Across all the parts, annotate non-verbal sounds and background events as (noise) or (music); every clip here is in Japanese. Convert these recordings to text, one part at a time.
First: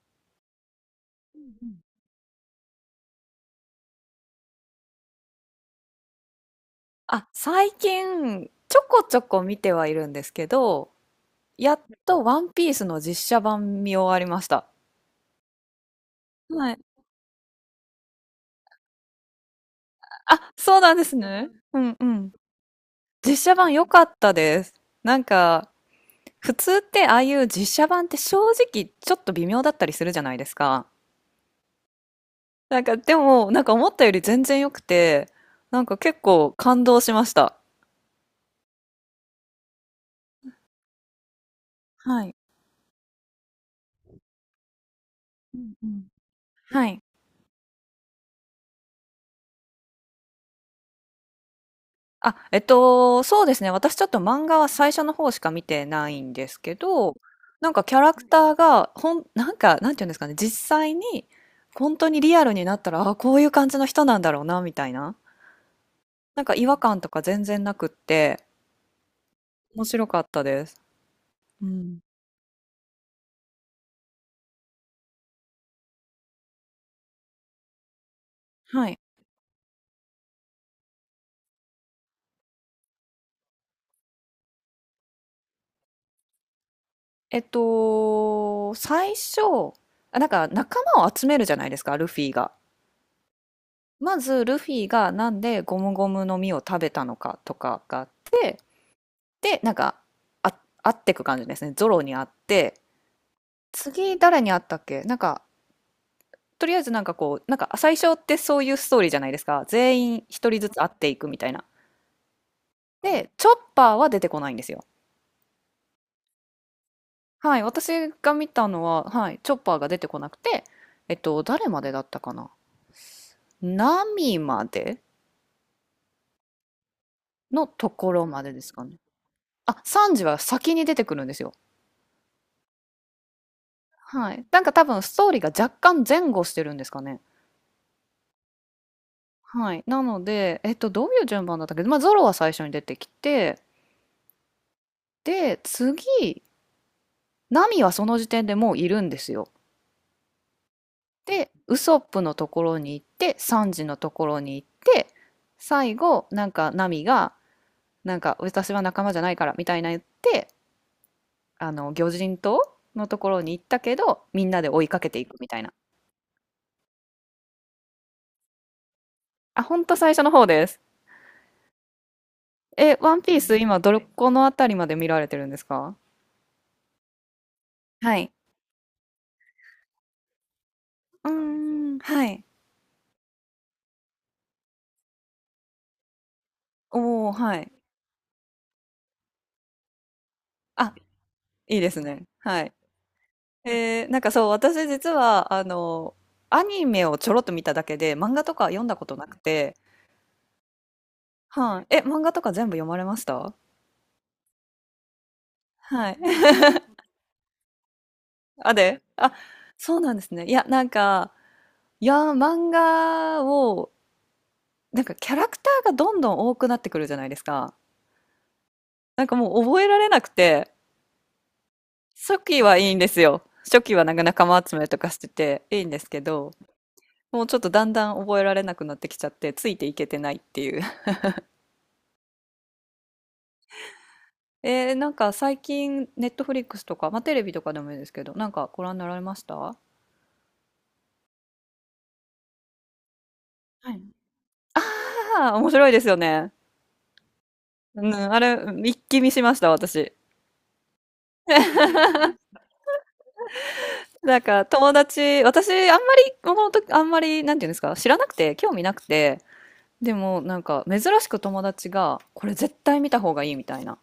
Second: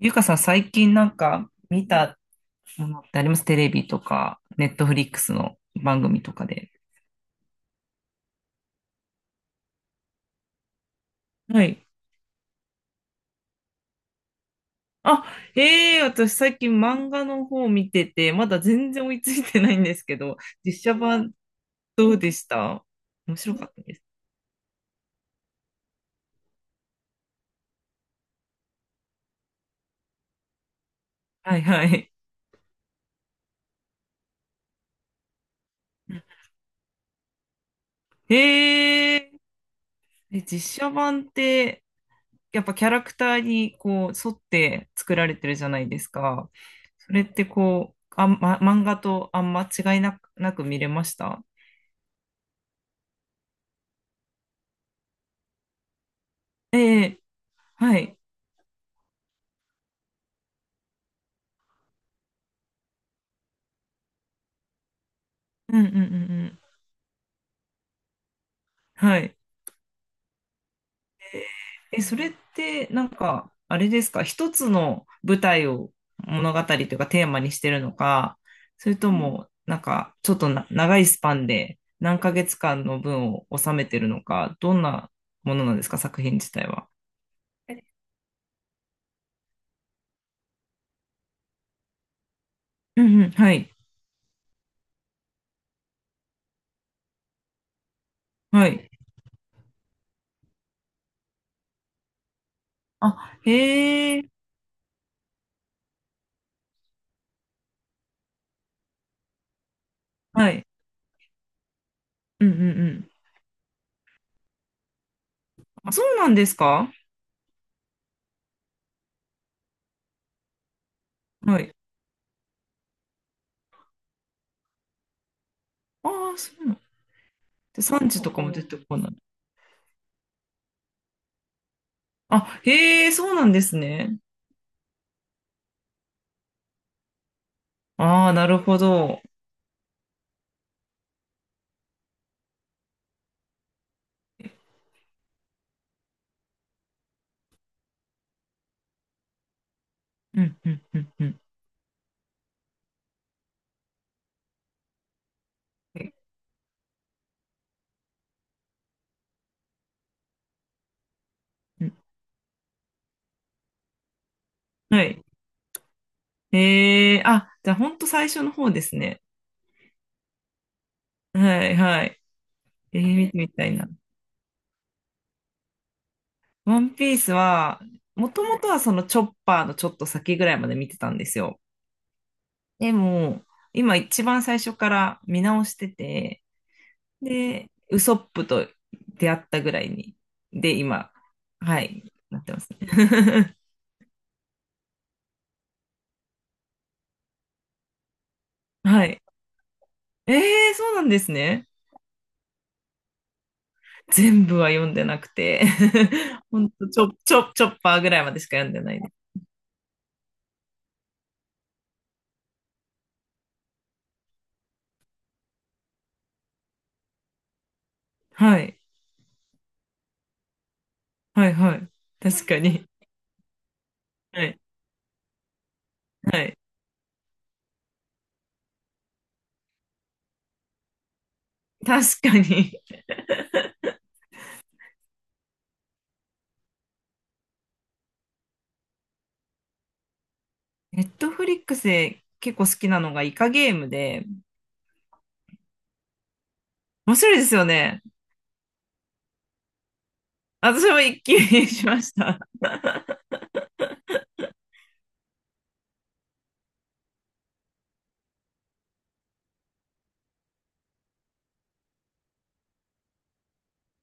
ゆかさん、最近なんうんかうん。見たものってあります。テレビとか、ネットフリックスの番組とかで。あ、最近、ちょこちょこ見てはいるんですけど、はやっい。とワンピースの実写版見終わりました。あ、ええ、私最近はい。漫画の方見てて、まだ全然追いついてないんですけど、あ、実そう写なんです版ね。うんうどうでん。した？面実写白かっ版た良でかす。ったです。なんか、普通ってああいう実写版って正直ちょっと微妙だったりするじゃないですか。はいはい。なんか、でも、なんか思ったより全然良くて、なんか結構感動しました。ええ、で実写版って、はい。やっぱキャラクターにこう沿って作られてるうじゃんなういでん。すか。はい。それってこう、漫画とあんま違いなく、なく見れました？あ、そうですね。私ちょっと漫画は最初の方しか見てないんですけえど、え、なんかキはャラい。クターが、なんか、なんていうんですかね、実際に、本当にリアルになったら、あ、こういう感じの人なんだろうな、みたいな。うんうんうんなうんかん。違和感とか全然なくって、はい。面白かったです。うん。え、それって、なんか、あれですか、一つの舞台を物語というかテーマにしてるのか、そはれい。とも、なんか、ちょっと長いスパンで何ヶ月間の分を収めてるのか、どんなものなんですか、作品自体は。最初、なんか仲間を集めるじゃないですか、ルフィが。うんうん、はい。まず、ルフィがなんでゴムゴムの実を食べたのかとかがあって、はい。でなんかあ会ってく感じですね。ゾロに会って、あ、へ次え、誰に会ったっけ。なんかとりあえずなんかこうなんか最初ってそういうストーリーじゃないですか。全員一は人い。ずつ会っていくみたいな。うんうんうん。でチョッパーは出てこないんですよ。あ、そうなんですか？はい、私が見たのは、はい、チョッパーが出てこなくて、は誰い。までだったかな。ナミまでああ、そうなん。ので、と産こ地ろとかまもでで出すてかこね。ない？あ、サンジは先に出てくるんですよ。あ、へえ、そうなんですね。はい、なんか多分ストーリーが若干前後してるんですかね。ああ、なるほど。はい。なので、どういう順番だったっけ。まあ、ゾロは最初に出てきて、で、次、ナミはその時点でもういるんですよ。うん、うん、うん、うん。で、ウソップのところに行って、サンジのところに行って、最え後、なんか、ナミが、なんか、私は仲間じゃないから、みたいな言って、うん。魚人島のところに行ったけど、みんなで追いかはけてい。いくみたいな。ええ、あ、じゃあ、ほんと最初の方ですね。あ、ほんと最初の方です。はい、はい。え、ワン見ピてーみス、たい今、な。どこのあたりまで見られてるんですか？ワンピースは、はもい。ともとはそのチョッパーのちょっと先ぐらいまで見てたんでうーすよ。ん、はい。でも、今一番最初から見直してて、おー、はで、い。ウソップと出会ったぐらいに、で、あ、今、いはいですい、ね。なってまはすい。ね。(laughs) なんかそう、私実は、アニメをちょろっと見ただけで、漫画とか読んだはことい。なくて、ええ、そうなんですね。はい。え、漫画とか全部読まれました？全部は読んでなくて。 はい。(laughs) ほんと、ちょ、ちょ、チョッパーぐらいまでしか (laughs) 読んあ、でないで、です。あ、そうなんですね。いや、なんか、いや、漫画を、なんかキャラクターがどんどん多くなってくるじゃないですか。はい。なんかもう覚えられなくて、はいはい。初確か期はいに。いんですよ。初期はなんかは仲い。間集めとかしてていいんですけはど、い。もうちょっとだんだん覚えられなくなってきちゃって、ついていけてないっていう。確かに。なんか最近、ネットフリックスとか、まあ、テレビとかでもいいですけど、なんかご覧になられましたあ？ネットフリックスで結構好きなのがイカゲームはい。で、あー、面白いですよね。面白いですよね。うん、あれ、一気見しました、私。私も一気にしました。(laughs) なんか友達、私、あんまり、この時、あんまり、なんていうんですか、知らなくて、興味なくて、でも、なんか、珍しく友達が、これ絶対見た方がいいみたいな、っ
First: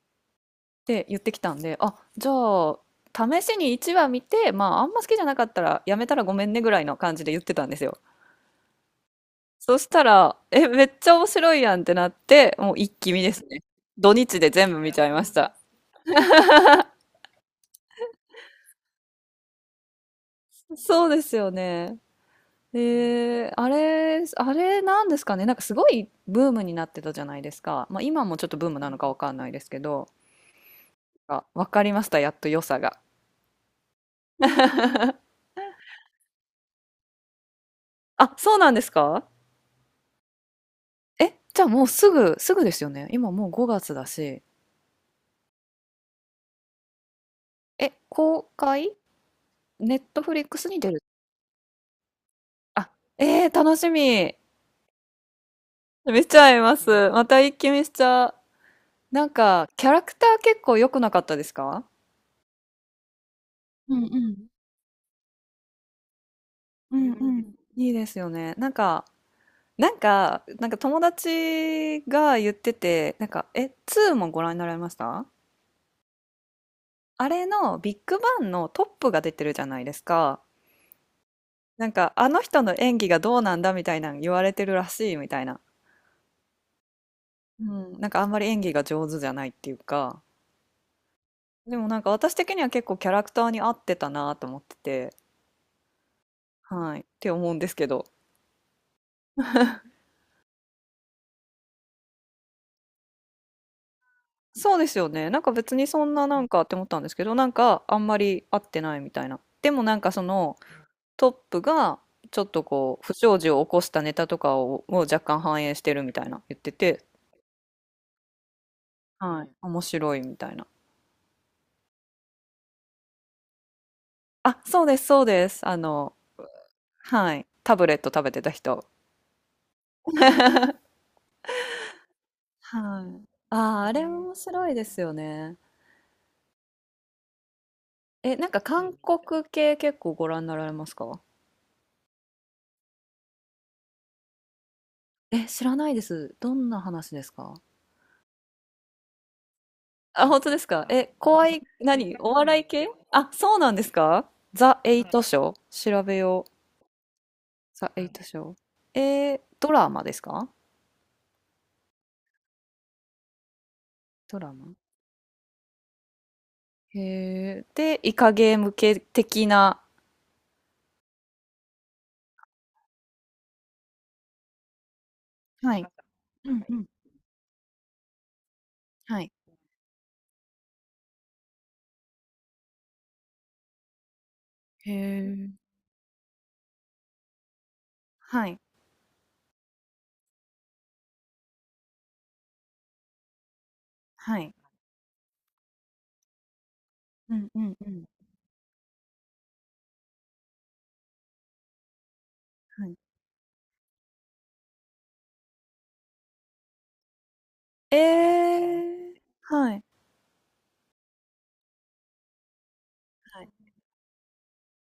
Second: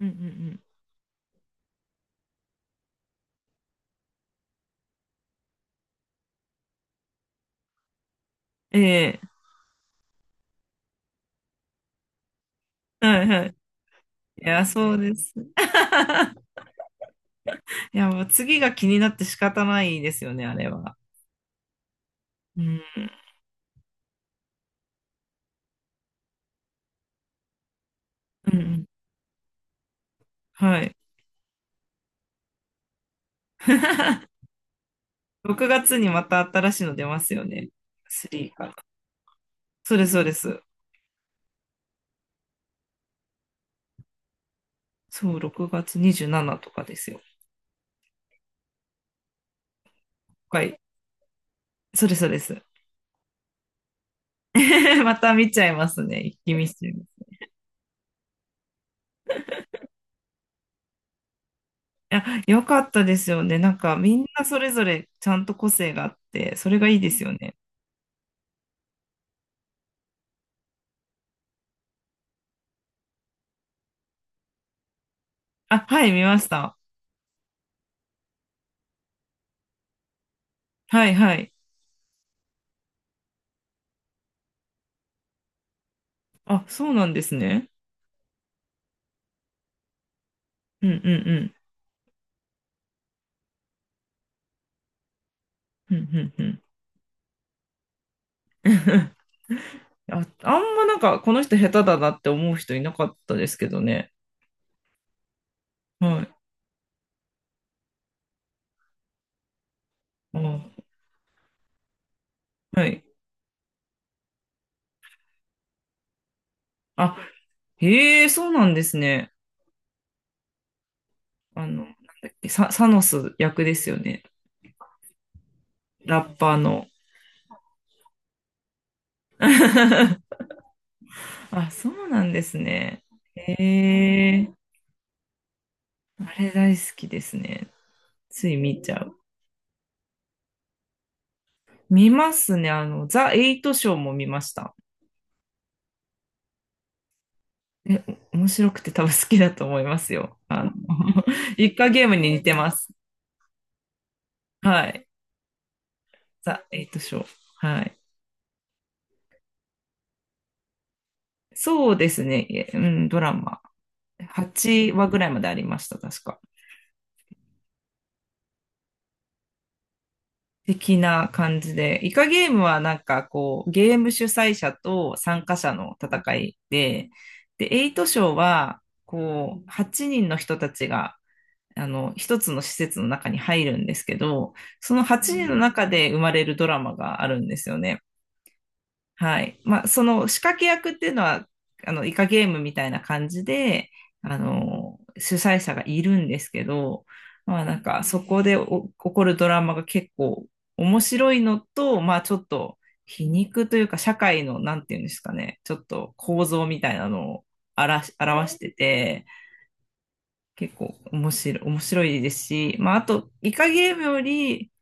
うんうんて言ってきたんで、あ、じゃあ、試しに1話見て、まあ、あんま好きじゃなかったら、やめたらごめんねぐらいの感じで言ってたんですよ。うん。ええ、そしたら、え、めっちゃ面白いやんってなって、もう一気は見いですはい。ね。土日いでや、全部そ見うちゃいでます。した。いや、もう次が気になって仕方ないですよね、あれは。そうですよね。うん。あれなんですかね。なんかすごいブームになってたじゃないですか。まあ今もちょっうとんうブームん、なのかわかんないですけど、はい。あ、わかりました。やっと良さが。(laughs) (laughs) 6月にまた新しいの出ますよね。あ、3そうかなんら。ですか？そうです、そうです。え、じゃあもうすぐ、すぐですよね。今もう5月だし。そう、6月27とかですよ。え、公開？ネットフリックはスい。に出る？そうです、そうです。あ、楽しみ。(laughs) また見ちゃいますね。見ち一ゃ気い見しまちゃいます。ます。た一気見しちゃう。なんか、キャラクター結構良くなかったですか？いや、よかったですよね。なんうか、んみうんなん。それぞれちゃんと個性があって、それがいういでんすようん。ね。いいですよね。なんか、友達が言ってて、なんか、2もご覧になられました？あ、はい、見ました。あれのビッグバンのトップが出てるじゃないですか。はい、はい。なんか、あの人の演技がどうなんだみたいなの言われてるらしいみたいな。あ、そうなんですうね。ん、なんかあんまり演技が上手じゃないっていうか。うん、うん、うん。でもなんか私的には結構キャラクターに合ってたなと思ってて。うん、うん、はい。って思うんですけど。うん。あ、あんまなんか、この人下手だなって思う人いなかったですけどね。そうですよね。なんか別にそんはない。なんかって思ったんですけど、なんかあんまり合ってないみたいな。でもなんかそのあ、トップがちょっとはこい。う不祥事を起こしたネタとかを若干反映してるみたいな言ってて、あ、へえ、そうなんですね。はい。面白いみたいな。あの、なんだっけ、サノス役ですよね。あ、そうです、そうです。ラッパーの。はい。タブレット食べてた人。(laughs) あ、そうなんですね。はい。へああ、あれ面え、白いですよね。あれ大好きですね。え、なつんいか見ち韓ゃう。国系結構ご覧になられますか？見ますね。あの、ザ・エイトショーも見ました。え、知らないです。どんな話ですか？え、お面白くて多分好きだと思いますあ、よ。本当であすの、か？え、怖 (laughs) い、一家ゲーム何？にお似て笑いま系？す。あ、そうなんですか？ザ・はエイい。トショー調べよう。ザ・エイトショー。はザ・い。エイトショー。ドラマですか？そうですね、いえ、うん、ドラマ。ドラマ。8話ぐらいまでありました、確か。へえ。で、イカゲーム系的な。的な感じで。イカゲームはなんかこう、ゲーム主催者と参加者はい。の戦ういんうん。で、で、エイトショーは、はい。こう、8人の人たちが、あの、一つの施設の中に入るんですけど、へその8人のえ。中で生まれるドラマがあるんですよね。はい。はい。まあ、その仕掛け役っていうのは、あの、イカゲームみたいな感じで、あはい。の、主催者がいるんですけど、うんうまあ、なんんうか、ん。そこでお起こるドラマが結構面白いのと、まあ、ちょっとはい。皮肉というか、社会の、なんていうんですかね、ちょっと構造みたいなのをえ表し、表してー、て、はい。結構面白いですし、まあ、あと、はイい。カゲームより、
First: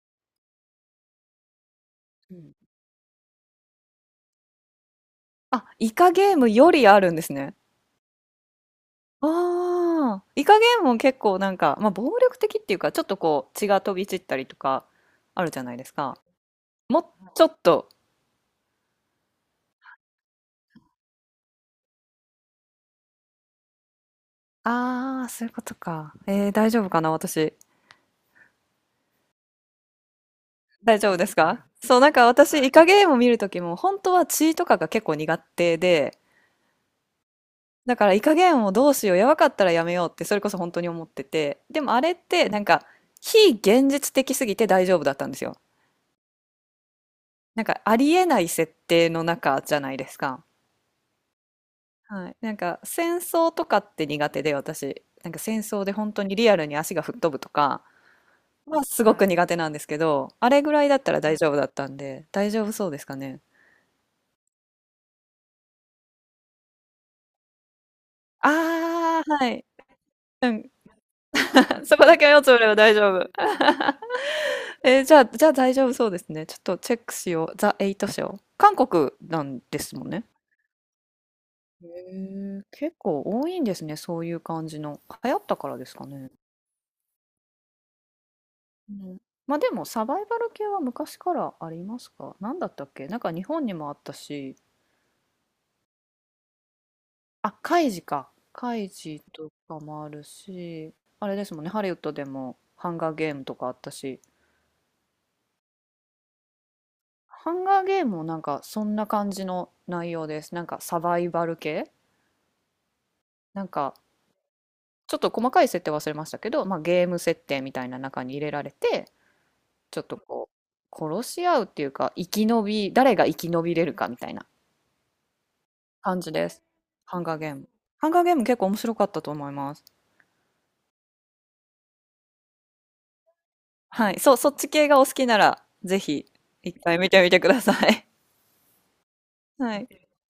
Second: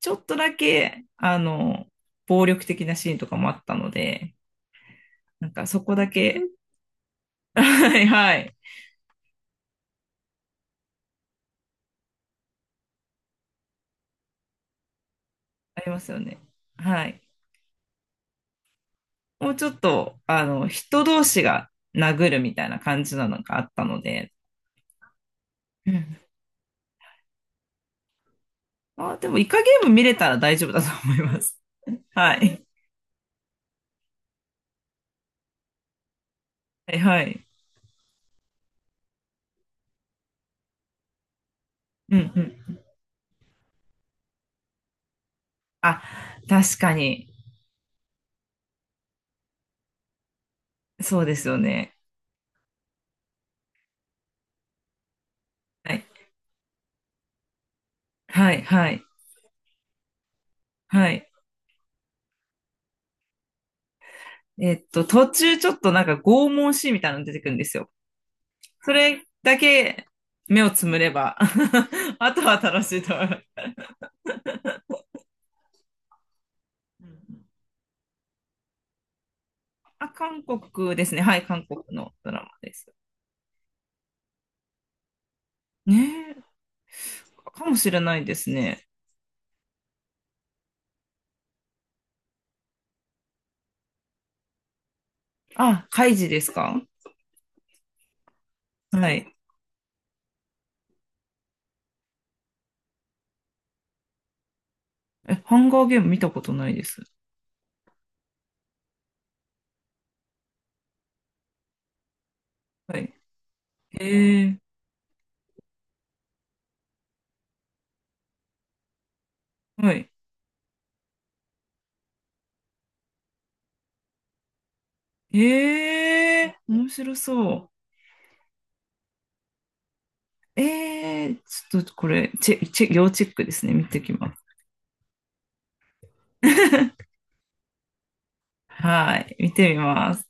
ちょっとだけ、あの、う暴ん。力的なシーンとかもあったので、なんあ、かそイこだカゲーけ。ムよりあるんです (laughs) ね。はいはい、ああ、イカゲームも結構なんか、まあ、暴力的っていうか、ちょっとこう血が飛び散ったりとかあるじゃないあでりすますよか。ね。もうはい。ちょっと、もうちょっと、あの、人同士が殴るみたいな感じなのがあったので。ああ、そういうことうか。ん。大丈夫かな、私。あ、でもイカゲーム見れたら大丈夫だと大丈思夫いですます。か？そう、な (laughs) んかは私、い。イカゲームを見るときも、本当は血とかが結構苦手で、はいはい。だからイカゲームをどうしよう、やばかったらやめようって、それこそ本当に思ってて、でもあれうっんうて、なんん。か、非現実的すぎて大丈夫だったんですよ。あ、確かに。なんか、ありえない設定の中じゃないですか。そうですよね。はい、なんか戦争とかって苦手で、私なんか戦争ではい。本当にリアルに足が吹っ飛ぶとかはいははい。すごく苦手なんですけど、あれぐらいだっはたらい。大丈夫だったんで大丈夫そうですかね？途中ちょっとなんか拷問シーンみたいなの出てくるんですよ。そああれー、はだい。 け目をつむれば、 (laughs) そこだ (laughs) けあ目とをつはぶれば楽大しいと丈思い夫？ます。じゃあ、大丈夫そうですね。ちょっとチェッうクん。しよう。ザ・エイト w 韓国なんですもあ、んね。韓国ですね。はい、韓国へのドラマえ、です。結構多いんですね。そういう感じの流行ったからですねかね。え、かもしれないですね。うん、ま、でもサバイバル系は昔からありますか？何だったっけ？なんか日本にもあったし、あ、カイジですか？あ、カイジか。カイはジい。とかもあるし、あれですもんね、ハリウッドでもハンガーゲームとかあったし、え、ハンガーゲーム見たことないです。ハンガーゲームもなんかそんな感じの内容です。なんかサバイバル系？はい。なんかへえ、ちょっと細かい設定忘れましたけど、まあ、ゲーム設定みたいな中に入れられて、はちょっい。とこう殺し合うっていうか、生き延び誰が生き延びれるかみたいな。感じへでえ、す。面白ハンガーゲそーム。う。ハンガーゲーム結構面白かったと思います。ええ、ちょっとこれ、チェ、チェ、要チェックですね。見てはきい。まそう、す。そっち系がお好きなら、ぜひ、一回見 (laughs) てみてください。はい、見 (laughs) てはみい。ます。